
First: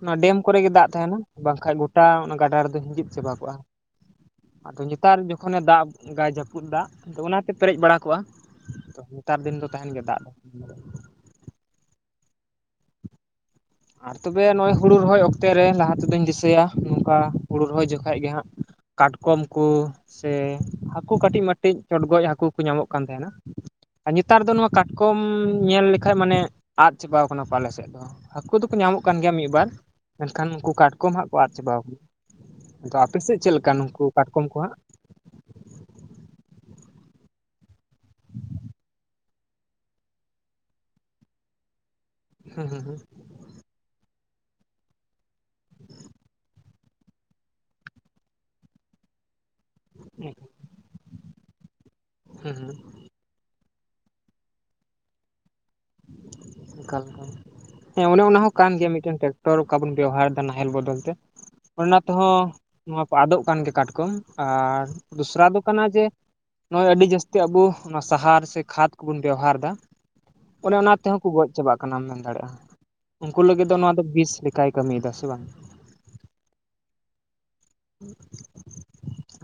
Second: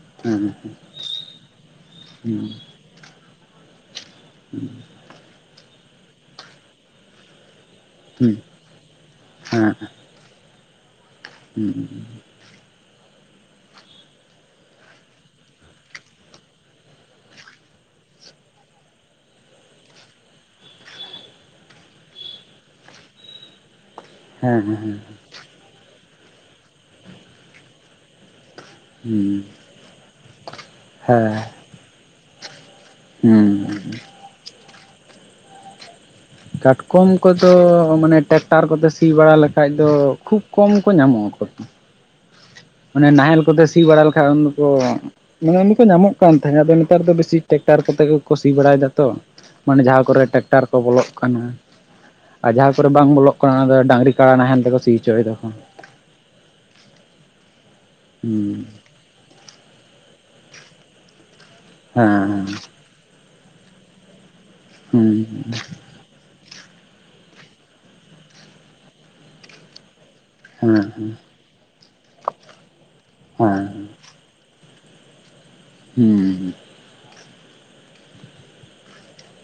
ᱚᱱᱟ ᱰᱮᱢ ᱠᱚᱨᱮ ᱜᱮ ᱫᱟᱜ ᱛᱟᱦᱮᱱᱟ ᱵᱟᱝᱠᱷᱟᱭ ᱜᱚᱴᱟ ᱚᱱᱟ ᱜᱟᱰᱟ ᱨᱮᱫᱚ ᱦᱤᱸᱡᱤᱫ ᱪᱟᱵᱟ ᱠᱚᱜᱼᱟ ᱟᱫᱚ ᱱᱮᱛᱟᱨ ᱠᱷᱚᱱᱮ ᱫᱟᱜ ᱟᱭ ᱡᱟᱹᱯᱩᱫ ᱫᱟᱜ ᱟᱫᱚ ᱚᱱᱟᱛᱮ ᱯᱮᱨᱮᱡ ᱵᱟᱲᱟ ᱟᱠᱟᱱᱟ᱾ ᱠᱚᱜᱼᱟ ᱦᱩᱸ ᱦᱩᱸ ᱛᱚ ᱱᱮᱛᱟᱨ ᱫᱤᱱ ᱫᱚ ᱦᱮᱸ ᱛᱟᱦᱮᱱ ᱜᱮᱭᱟ ᱫᱟᱜ ᱫᱚ ᱦᱩᱸ ᱦᱩᱸ᱾ ᱟᱨ ᱛᱚᱵᱮ ᱱᱚᱜᱼᱚᱭ ᱦᱩᱲᱩ ᱨᱚᱦᱚᱭ ᱚᱠᱛᱮ ᱨᱮ ᱞᱟᱦᱟ ᱛᱮᱫᱚᱧ ᱫᱤᱥᱟᱹᱭᱟ ᱱᱚᱝᱠᱟ ᱦᱩᱲᱩ ᱨᱚᱦᱚᱭ ᱡᱚᱠᱷᱚᱡ ᱜᱮ ᱦᱟᱸᱜ ᱠᱟᱴᱠᱚᱢ ᱠᱚ ᱥᱮ ᱦᱟᱹᱠᱩ ᱠᱟᱹᱴᱤᱡ ᱢᱟᱹᱴᱤᱡ ᱪᱚᱰᱜᱚᱭ ᱦᱟᱹᱠᱩ ᱠᱚ ᱧᱟᱢᱚᱜ ᱠᱟᱱ ᱛᱟᱸᱦᱮᱱᱟ᱾ ᱟᱨ ᱦᱩᱸ ᱱᱮᱛᱟᱨ ᱫᱚ ᱦᱮᱸ ᱦᱩᱸ ᱱᱚᱣᱟ ᱠᱟᱴᱠᱚᱢ ᱧᱮᱞ ᱞᱮᱠᱷᱟᱡ ᱢᱟᱱᱮ ᱟᱫ ᱪᱟᱵᱟᱣ ᱠᱟᱱᱟ ᱠᱚ ᱟᱞᱮ ᱥᱮᱫ ᱫᱚ᱾ ᱦᱟᱹᱠᱩ ᱫᱚᱠᱚ ᱧᱟᱢᱚᱜ ᱠᱟᱱ ᱜᱮᱭᱟ ᱢᱤᱫᱵᱟᱨ ᱢᱮᱱᱠᱷᱟᱱ ᱩᱱᱠᱩ ᱠᱟᱴᱠᱚᱢ ᱦᱮᱸ ᱦᱟᱜ ᱦᱩᱸ ᱠᱚ ᱟᱫᱽ ᱪᱟᱵᱟᱣ ᱠᱟᱱᱟ᱾ ᱟᱫᱚ ᱟᱯᱮᱥᱮᱫ ᱪᱮᱫ ᱦᱮᱸ ᱞᱮᱠᱟ ᱦᱩᱸ ᱱᱩᱠᱩ ᱠᱟᱴᱠᱚᱢ ᱠᱚ ᱦᱟᱸᱜ? ᱠᱟᱴᱠᱚᱢ ᱠᱚᱫᱚ ᱢᱟᱱᱮ ᱴᱨᱟᱠᱴᱟᱨ ᱠᱚᱛᱮ ᱥᱤ ᱵᱟᱲᱟ ᱞᱮᱠᱷᱟᱡ ᱫᱚ ᱠᱷᱩᱵ ᱠᱚᱢ ᱠᱚ ᱧᱟᱢᱚᱜᱼᱟᱠᱚᱼᱼ ᱦᱩᱸ ᱦᱩᱸ ᱚᱱᱮ ᱱᱟᱦᱮᱞ ᱠᱚᱛᱮ ᱥᱤ ᱵᱟᱲᱟ ᱞᱮᱠᱷᱟᱡ ᱩᱱ ᱠᱩ ᱧᱟᱢ ᱫᱚ ᱠᱚ ᱧᱟᱢᱚᱜ ᱠᱟᱱ ᱛᱟᱦᱮᱸᱫ ᱟᱫᱚ ᱱᱮᱛᱟᱨ ᱫᱚ ᱵᱮᱥᱤ ᱴᱨᱮᱠᱴᱟᱨ ᱠᱚᱛᱮ ᱠᱚ ᱠᱩᱥᱤ ᱵᱟᱲᱟᱭᱮᱫᱟ ᱛᱚ᱾ ᱢᱟᱱᱮ ᱡᱟᱦᱟᱸ ᱠᱚᱨᱮ ᱴᱨᱮᱠᱴᱟᱨ ᱠᱚ ᱵᱚᱞᱚᱜ ᱠᱟᱱᱟ ᱟᱨ ᱦᱩᱸ ᱦᱩᱸ ᱡᱟᱦᱟᱸ ᱠᱚᱨᱮ ᱵᱟᱝ ᱵᱚᱞᱚᱜ ᱠᱚᱱᱟ ᱫᱚ ᱰᱟᱝᱨᱤ ᱠᱟᱬᱟ ᱱᱟᱦᱮᱞ ᱛᱮᱠᱚ ᱥᱤ ᱦᱚᱪᱚᱭ ᱫᱟ ᱠᱚ᱾ ᱦᱮᱸ ᱚᱱᱮ ᱚᱱᱟ ᱦᱚ ᱦᱩᱸ ᱠᱟᱱ ᱜᱮᱭᱟ ᱢᱤᱫᱴᱮᱱ ᱛᱮ ᱴᱚᱨ ᱚᱠᱟ ᱵᱚᱱ ᱵᱮᱣᱦᱟᱨ ᱮᱫᱟ ᱱᱟᱦᱮᱞ ᱵᱚᱫᱚᱞ ᱛᱮ ᱚᱱᱟ ᱛᱮᱦᱚᱸ ᱦᱮᱸ ᱱᱚᱣᱟ ᱠᱚ ᱟᱫᱚᱜ ᱠᱟᱱ ᱜᱮ ᱠᱟᱴᱠᱚᱢ ᱟᱨ ᱦᱩᱸ ᱫᱚᱥᱨᱟ ᱡᱮ ᱱᱚᱜᱚᱭ ᱟᱹᱰᱤ ᱡᱟᱥᱛᱤ ᱟᱵᱚ ᱱᱚᱣᱟ ᱥᱟᱦᱟᱨ ᱥᱮ ᱠᱷᱟᱫ ᱠᱚᱵᱩᱱ ᱵᱮᱣᱦᱟᱨ ᱮᱫᱟ᱾ ᱦᱮᱸ ᱚᱱᱮ ᱚᱱᱟ ᱛᱮᱦᱚᱸ ᱠᱚ ᱜᱚᱡ ᱪᱟᱵᱟᱜ ᱠᱟᱱᱟ ᱢᱮᱱ ᱫᱟᱲᱮᱭᱟᱜ-ᱟ᱾ ᱩᱱᱠᱩ ᱦᱮᱸ ᱞᱟᱹᱜᱤᱫ ᱫᱚ ᱱᱚᱣᱟ ᱫᱚ ᱵᱤᱥ ᱠᱟᱭ ᱠᱟᱹᱢᱤᱭᱮᱫᱟ ᱥᱮ ᱵᱟᱝ᱾ ᱦᱩᱸᱦᱩᱸ᱾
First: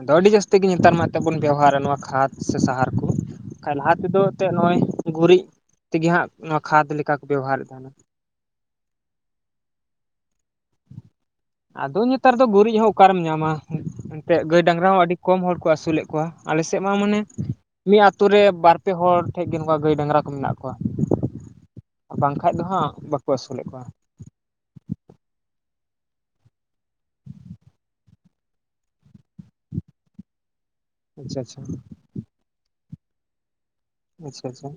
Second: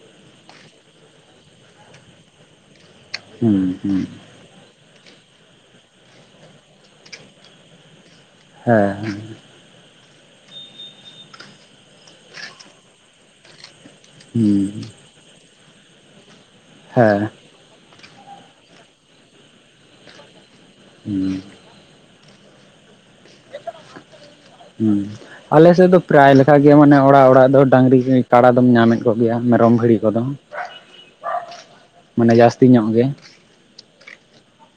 ᱟᱫᱚ ᱟᱹᱰᱤ ᱡᱟᱹᱥᱛᱤ ᱜᱮᱧ ᱱᱮᱛᱟᱨ ᱢᱟ ᱮᱱᱛᱮᱫ ᱵᱚᱱ ᱵᱮᱣᱦᱟᱨᱟ ᱱᱚᱣᱟ ᱠᱷᱟᱫ ᱥᱮ ᱥᱟᱦᱟᱨ ᱠᱚ ᱦᱩᱸ ᱵᱟᱠᱷᱟ ᱞᱟᱦᱟ ᱦᱩᱸ ᱛᱮᱫᱚ ᱮᱱᱛᱮᱫ ᱱᱚᱜ-ᱚᱭ ᱜᱩᱨᱤᱡ ᱛᱮᱜᱮ ᱦᱟᱸᱜ ᱱᱚᱣᱟ ᱠᱷᱟᱫᱽ ᱞᱮᱠᱟ ᱠᱚ ᱵᱮᱵᱚᱦᱟᱨᱮᱫ ᱛᱟᱦᱮᱱᱟ᱾ ᱦᱮᱸ ᱦᱮᱸ᱾ ᱟᱫᱚ ᱱᱮᱛᱟᱨ ᱫᱚ ᱜᱩᱨᱤᱡ ᱦᱚᱸ ᱚᱠᱟᱨᱮᱢ ᱧᱟᱢᱟ ᱮᱱᱛᱮᱫ ᱜᱟᱹᱭ ᱦᱩᱸ ᱰᱟᱝᱨᱟ ᱦᱚᱸ ᱟᱹᱰᱤ ᱠᱚᱢ ᱦᱚᱲ ᱠᱚ ᱟᱹᱥᱩᱞ ᱮᱫ ᱠᱚᱣᱟ ᱟᱞᱮ ᱥᱮᱫ ᱢᱟ ᱢᱟᱱᱮ ᱦᱮᱸ ᱢᱤᱫ ᱟᱛᱳ ᱨᱮ ᱵᱟᱨ ᱯᱮ ᱦᱚᱲ ᱴᱷᱮᱱ ᱜᱮ ᱱᱚᱝᱠᱟ ᱜᱟᱹᱭ ᱰᱟᱝᱨᱟ ᱠᱚ ᱢᱮᱱᱟᱜ ᱠᱚᱣᱟ᱾ ᱦᱩᱸ᱾ ᱵᱟᱝᱠᱟᱱᱡ ᱫᱚ ᱦᱟᱸᱜ ᱵᱟᱠᱚ ᱟᱹᱥᱩᱞᱮᱫ ᱠᱚᱣᱟ᱾ ᱦᱩᱸ᱾ ᱟᱞᱮᱥᱮᱫ ᱫᱚ ᱯᱮᱨᱟᱭ ᱞᱮᱠᱟᱜ ᱜᱮ ᱢᱟᱱᱮ ᱚᱲᱟᱜ ᱚᱲᱟᱜ ᱫᱚ ᱰᱟᱝᱨᱤ ᱠᱟᱰᱟ ᱧᱟᱢᱮᱫ ᱠᱚᱜᱮᱭᱟ ᱢᱮᱨᱚᱢ ᱵᱷᱤᱲᱤ ᱠᱚᱫᱚ [unintelligible] ᱟᱪᱪᱷᱟ ᱟᱪᱪᱷᱟ᱾ ᱢᱟᱱᱮ ᱡᱟᱹᱥᱛᱤ ᱧᱚᱜ ᱜᱮ ᱟᱪᱪᱷᱟ ᱟᱪᱪᱷᱟ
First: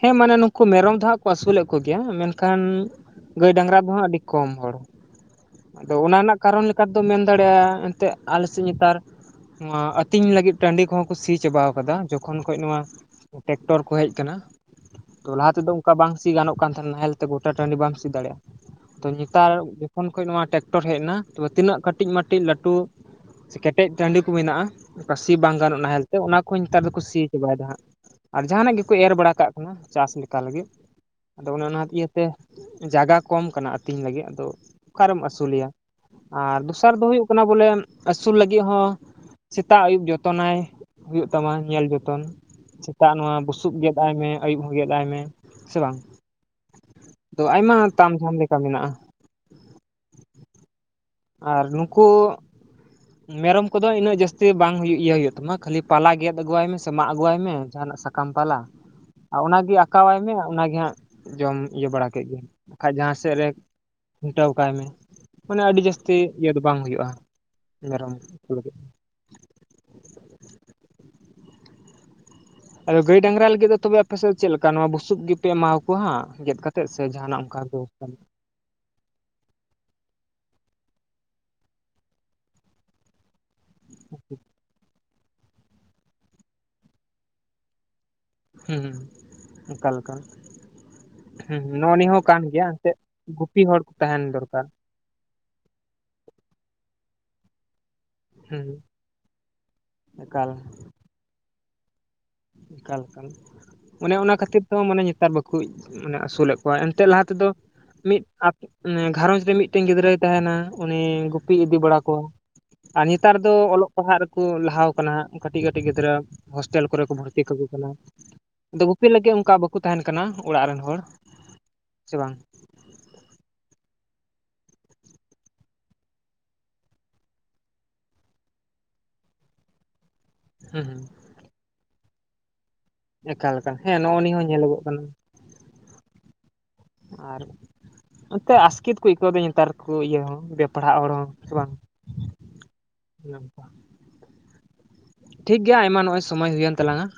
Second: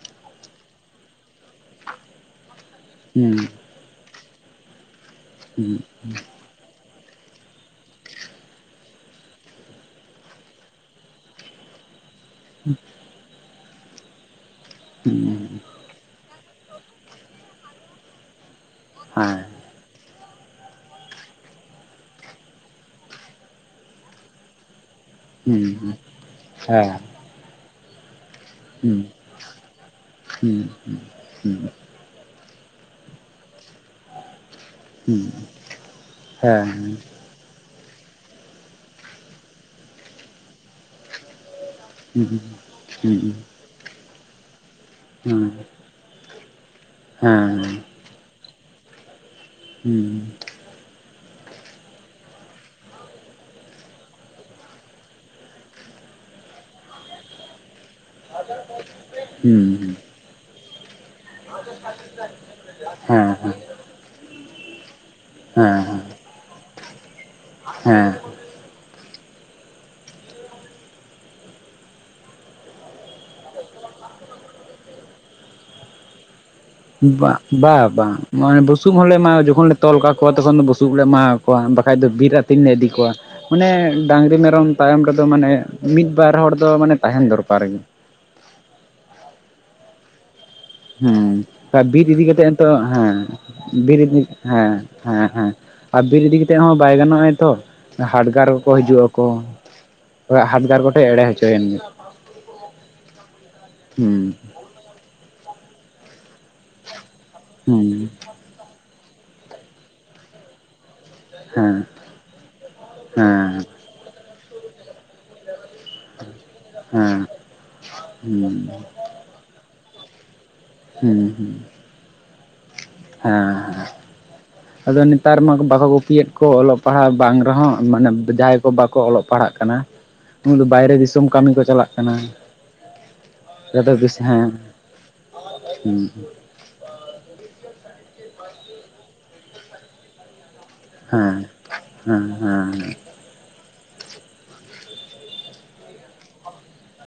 ᱦᱮᱸ ᱢᱟᱱᱮ ᱱᱩᱠᱩ ᱢᱮᱨᱚᱢ ᱫᱚ ᱦᱟᱸᱜ ᱠᱚ ᱟᱹᱥᱩᱞᱮᱫ ᱠᱚᱜᱮᱭᱟ ᱢᱮᱱᱠᱷᱟᱱ ᱦᱩᱸ ᱜᱟᱹᱭ ᱰᱟᱝᱨᱟ ᱫᱚ ᱦᱟᱸᱜ ᱟᱹᱰᱤ ᱠᱚᱢ ᱦᱚᱲ ᱦᱩᱸ ᱟᱫᱚ ᱚᱱᱟ ᱨᱮᱱᱟᱜ ᱠᱟᱨᱚᱱ ᱞᱮᱠᱟᱮᱫ ᱢᱮᱱ ᱫᱟᱲᱮᱭᱟᱜ-ᱟ ᱮᱱᱛᱮᱫ ᱟᱞᱮᱥᱮᱫ ᱱᱮᱛᱟᱨ ᱱᱚᱣᱟ ᱟᱹᱛᱤᱧ ᱞᱟᱹᱜᱤᱫ ᱴᱟᱺᱰᱤ ᱠᱚᱦᱚᱸ ᱠᱚ ᱥᱤ ᱪᱟᱵᱟᱟᱣ ᱠᱟᱫᱟ ᱡᱚᱠᱷ ᱠᱷᱚᱱ ᱠᱷᱚᱡ ᱱᱚᱣᱟ ᱴᱮᱠᱴᱚᱨ ᱠᱚ ᱦᱮᱡ ᱠᱟᱱᱟ ᱦᱩᱸ ᱛᱚ ᱞᱟᱦᱟ ᱛᱮᱫᱚ ᱠᱟ ᱵᱟᱝ ᱥᱤ ᱜᱟᱱᱚᱜ ᱠᱟᱱ ᱛᱟᱦᱮᱱᱟ ᱱᱟᱦᱮᱞ ᱛᱮ ᱜᱚᱴᱟ ᱴᱟᱺᱰᱤ ᱵᱟᱢ ᱥᱤ ᱫᱟᱲᱮᱭᱟᱜ-ᱟ ᱛᱚ ᱦᱮᱸ ᱱᱮᱛᱟᱨ ᱡᱚᱠᱷᱚᱱ ᱠᱷᱟᱡ ᱱᱚᱣᱟ ᱴᱮᱠᱴᱚᱨ ᱦᱮᱡ ᱮᱱᱟ ᱛᱚᱵᱮ ᱛᱤᱱᱟᱹᱜ ᱠᱟᱹᱴᱤᱡ ᱢᱟᱴᱤᱡ ᱞᱟᱹᱴᱩ ᱠᱮᱴᱮᱡ ᱠᱚ ᱢᱮᱱᱟᱜ-ᱟ ᱚᱱᱠᱟ ᱥᱤ ᱵᱟᱝ ᱦᱩᱸ ᱦᱮᱸ ᱦᱩᱸ ᱜᱟᱱᱚᱜ ᱱᱟᱦᱮᱞ ᱛᱮ ᱚᱱᱟ ᱠᱚ ᱱᱮᱛᱟᱨ ᱫᱚᱠᱚ ᱥᱤ ᱪᱟᱵᱟᱭᱮᱫᱟ ᱦᱟᱸᱜ᱾ ᱟᱨ ᱡᱟᱦᱟᱱᱟᱜ ᱜᱮᱠᱚ ᱮᱨ ᱵᱟᱲᱟ ᱠᱟᱜ ᱠᱟᱱᱟ ᱪᱟᱥ ᱦᱩᱸ ᱞᱮᱠᱟ ᱦᱩᱸ ᱞᱟᱹᱜᱤᱫ ᱟᱫᱚ ᱚᱱᱮ ᱦᱩᱸ ᱦᱮᱸ ᱦᱩᱸ ᱚᱱᱟ ᱤᱭᱟᱹᱛ ᱛᱮ ᱡᱟᱭᱜᱟ ᱠᱚᱢ ᱠᱟᱱᱟ ᱟᱹᱛᱤᱧ ᱞᱟᱹᱜᱤᱫ ᱟᱫᱚ ᱚᱠᱟᱨᱮᱢ ᱟᱹᱥᱩᱞᱮᱭᱟ ᱟᱨ ᱫᱚᱥᱟᱨ ᱫᱚ ᱦᱩᱭᱩᱜ ᱠᱟᱱᱟ ᱵᱚᱞᱮ ᱮᱢ ᱟᱹᱥᱩᱞ ᱞᱟᱹᱜᱤᱫ ᱦᱚᱸ ᱥᱮᱛᱟᱜ ᱟᱹᱭᱩᱵ ᱡᱚᱛᱚᱱᱟᱭ ᱦᱩᱭᱩᱜ ᱛᱟᱢᱟ ᱧᱮᱞ ᱡᱩᱫ ᱦᱩᱸ ᱦᱩᱸ ᱦᱩᱸ᱾ ᱥᱮᱛᱟᱜ ᱱᱚᱣᱟ ᱵᱩᱥᱩᱵ ᱜᱮᱫ ᱟᱭ ᱢᱮ, ᱟᱹᱭᱩᱵ ᱦᱚᱸ ᱜᱮᱫ ᱟᱭ ᱢᱮ ᱦᱮᱸ ᱥᱮ ᱵᱟᱝ᱾ ᱛᱚ ᱦᱮᱸ ᱟᱭᱢᱟ ᱛᱟᱢ ᱡᱷᱟᱢ ᱞᱮᱠᱟ ᱢᱮᱱᱟᱜ-ᱟ᱾ ᱦᱩᱸ᱾ ᱟᱨ ᱱᱩᱠᱩ ᱟᱨ [unintelligible] ᱢᱮᱨᱚᱢ ᱠᱚᱫᱚ ᱤᱱᱟᱹᱜ ᱡᱟᱹᱥᱛᱤ ᱵᱟᱝ ᱦᱩᱭᱩᱜ ᱤᱭᱟᱹ ᱦᱩᱭᱩᱜ ᱛᱟᱢᱟ ᱠᱷᱟᱹᱞᱤ ᱯᱟᱞᱟ ᱜᱮᱫ ᱟᱹᱜᱩᱭᱟᱭ ᱢᱮ ᱥᱮ ᱢᱟᱜ ᱟᱹᱜᱩᱭᱟᱭ ᱢᱮ ᱡᱟᱦᱟᱱᱟᱜ ᱥᱟ ᱠᱟᱢ ᱯᱟᱞᱟ ᱚᱱᱟᱜᱮ ᱦᱩᱸ ᱟᱠᱟᱸᱠᱟᱣᱟᱭ ᱢᱮ ᱚᱱᱟᱜᱮ ᱦᱟᱸᱜ ᱡᱚᱢ ᱤᱭᱟᱹ ᱵᱟᱲᱟ ᱠᱮᱫ ᱜᱮᱭ ᱵᱟᱠᱷᱟᱡ ᱡᱟᱦᱟᱸ ᱦᱮᱸ ᱥᱮᱫ ᱨᱮ ᱠᱷᱩᱱᱴᱟᱹᱣ ᱠᱟᱭ ᱢᱮ᱾ ᱢᱟᱱᱮ ᱟᱹᱰᱤ ᱦᱮᱸ ᱦᱮᱸ᱾ ᱡᱟᱹᱥᱛᱤ ᱤᱭᱟᱹ ᱫᱚ ᱵᱟᱝ ᱦᱩᱭᱩᱜ-ᱟ ᱢᱮᱨᱚᱢ ᱩᱠᱩ ᱞᱟᱜᱤᱫ ᱫᱚ ᱟᱫᱚ ᱜᱟᱹᱭ ᱰᱟᱸᱝᱨᱟ ᱞᱟᱹᱜᱤᱫ ᱫᱚ ᱛᱚᱵᱮ ᱟᱯᱮᱥᱮᱜ ᱪᱮᱜ ᱞᱮᱠᱟ ᱱᱚᱣᱟ ᱵᱩᱥᱩᱵ ᱜᱤᱯᱮ ᱮᱢᱟᱣ ᱠᱚᱣᱟ ᱦᱟᱸᱜ ᱜᱮᱫ ᱠᱟ ᱛᱮᱫ ᱥᱮ ᱦᱮᱸ ᱵᱟ ᱡᱟᱦᱟᱱᱟᱜ ᱚᱝᱠᱟ ᱵᱟ ᱫᱳᱥ ᱵᱟᱝ ᱠᱟᱱᱟ ᱢᱟᱱᱮ ᱵᱩᱥᱩᱵ ᱦᱚᱸᱞᱮ ᱮᱢᱟ ᱡᱚᱠᱷᱚᱱ ᱞᱮ ᱛᱚᱞ ᱠᱟ ᱠᱚᱣᱟ ᱛᱚᱠᱷᱚᱱ ᱫᱚ ᱵᱩᱥᱩᱵ ᱞᱮ ᱮᱢᱟ ᱠᱚᱣᱟ ᱵᱟᱠᱷᱟᱡ ᱫᱚ ᱵᱤᱨ ᱟᱛᱤᱧ ᱞᱮ ᱤᱫᱤ ᱠᱚᱣᱟ᱾ ᱢᱟᱱᱮ ᱰᱟᱸᱝᱨᱤ ᱢᱮᱨᱚᱢ ᱛᱟᱭᱚᱢ ᱨᱮᱫᱚ ᱢᱟᱱᱮ ᱢᱤᱫ ᱵᱟᱨ ᱦᱚᱲ ᱫᱚ ᱢᱟᱱᱮ ᱛᱟᱦᱮᱱ ᱫᱚᱨᱠᱟᱨ ᱜᱤ᱾ ᱦᱩᱸ ᱚᱠᱟ ᱞᱮᱠᱟ᱾ ᱦᱩᱸ ᱟ ᱱᱚᱜᱼᱚ ᱵᱤᱨ ᱱᱤᱭᱟᱹ ᱦᱚᱸ ᱤᱫᱤ ᱠᱟᱱ ᱠᱟᱛᱮᱜ ᱜᱮᱭᱟ ᱦᱚᱸᱛᱚ ᱮᱱᱛᱮᱫ ᱦᱮᱸ ᱜᱩᱯᱤ ᱦᱚᱲ ᱠᱚ ᱵᱤᱨ ᱤᱫᱤ ᱛᱟᱦᱮᱱ ᱫᱚᱨᱠᱟᱨ ᱦᱮᱸ᱾ ᱦᱮᱸ ᱦᱮᱸ ᱟᱨ ᱵᱤᱨ ᱤᱫᱤ ᱠᱟᱛᱮᱜ ᱦᱚᱸ ᱵᱟᱭ ᱜᱟᱱᱚᱜ-ᱟᱭ ᱛᱚ᱾ ᱦᱟᱰᱜᱟᱨ ᱦᱩᱸ ᱠᱚᱠᱚ ᱦᱤᱡᱩᱜ ᱟᱠᱚ ᱦᱳᱭ ᱮᱠᱟᱞ ᱦᱟᱰᱜᱟᱨ ᱠᱚᱴᱷᱮᱡ ᱮᱲᱮ ᱦᱚᱪᱚᱭᱮᱱ ᱜᱮ᱾ ᱚᱝᱠᱟ ᱞᱮᱠᱟᱱ ᱚᱱᱮ ᱦᱩᱸ ᱚᱱᱟ ᱠᱷᱟᱛᱤᱨ ᱛᱮᱦᱚᱸ ᱢᱟᱱᱮ ᱦᱮᱸᱛᱟᱨ ᱵᱟᱠᱩ ᱢᱟᱱᱮ ᱟᱥᱩᱞᱮᱜ᱾ ᱠᱚᱣᱟᱭ ᱮᱱᱛᱮ ᱞᱟᱦᱟ ᱛᱮᱫᱚ ᱦᱩᱸ ᱢᱤᱫ ᱟᱛ ᱜᱷᱟᱸᱨᱚᱧᱡᱽ ᱨᱮ ᱢᱤᱜᱴᱮᱝ ᱜᱤᱫᱽᱨᱟᱹᱭ ᱛᱟᱦᱮᱱᱟ᱾ ᱩᱱᱤ ᱜᱩᱯᱤ ᱦᱮᱸ ᱤᱫᱤ ᱵᱟᱲᱟ᱾ ᱠᱚᱣᱟ ᱟᱨ ᱱᱮᱛᱟᱨ ᱫᱚ ᱦᱮᱸ ᱚᱞᱚᱜ ᱯᱟᱲᱦᱟᱜ ᱨᱮᱠᱩ ᱞᱟᱦᱟᱣ ᱠᱟᱱᱟ ᱦᱟᱸᱜ ᱠᱟᱴᱤᱜ ᱠᱟᱴᱤᱜ ᱜᱤᱫᱽᱨᱟᱹ ᱦᱚ ᱠᱚᱨᱮ ᱠᱩ ᱦᱮᱸ ᱵᱷᱚᱨᱛᱤ ᱠᱟᱠᱩ ᱠᱟᱱᱟ ᱦᱩᱸ ᱟᱫᱚ ᱠᱩ᱾ ᱯᱤᱜ ᱞᱟᱹᱜᱤᱜ ᱚᱝᱠᱟ ᱵᱟᱹᱠᱩ ᱛᱟᱦᱮᱱ ᱠᱟᱱᱟ ᱚᱲᱟᱜ ᱨᱮᱱ ᱦᱚᱲ ᱦᱩᱸ ᱦᱩᱸ ᱥᱮ ᱵᱟᱝ᱾ ᱦᱮᱸ ᱦᱮᱸ᱾ ᱟᱫᱚ ᱱᱮᱛᱟᱨ ᱢᱟ ᱵᱟᱠᱚ ᱜᱩᱯᱤᱭᱮᱫ ᱠᱚ ᱚᱞᱚᱜ ᱯᱟᱲᱦᱟᱣ ᱵᱟᱝ ᱨᱮᱦᱚᱸ ᱢᱟᱱᱮ ᱡᱟᱸᱦᱟᱭ ᱠᱚ ᱵᱟᱠᱚ ᱚᱞᱚᱜ ᱯᱟᱲᱦᱟᱜ ᱠᱟᱱᱟ᱾ ᱩᱱ ᱫᱚ ᱦᱩᱸ ᱵᱟᱭᱨᱮ ᱦᱩᱸ ᱫᱤᱥᱚᱢ ᱠᱟᱢᱤ ᱠᱚ ᱪᱟᱞᱟᱜ ᱠᱟᱱᱟ᱾ ᱮᱠᱟᱞ ᱮᱠᱟᱞ ᱦᱮᱸ ᱱᱚᱜ ᱱᱤᱭᱟᱹ ᱦᱚᱸ ᱧᱮᱞᱚᱜᱚᱜ ᱠᱟᱱᱟ᱾ ᱦᱩᱸ᱾ ᱟᱨ ᱮᱱᱛᱮ ᱟᱥᱠᱮᱛ ᱠᱚ ᱟᱹᱭᱠᱟᱹᱣᱫᱟ ᱱᱮᱛᱟᱨ ᱠᱚ ᱤᱭᱟᱹ ᱦᱚᱸ ᱵᱮ ᱯᱟᱲᱦᱟᱜ ᱦᱚᱲ ᱦᱚᱸ ᱦᱮᱸ ᱥᱮ ᱵᱟᱝ᱾ ᱦᱮᱸ ᱦᱮᱸ ᱴᱷᱤᱠ ᱜᱮᱭᱟ ᱟᱭᱢᱟ ᱱᱚᱜ-ᱚᱭ ᱥᱚᱢᱚᱭ ᱦᱩᱭᱮᱱ ᱛᱟᱞᱟᱝ-ᱟ᱾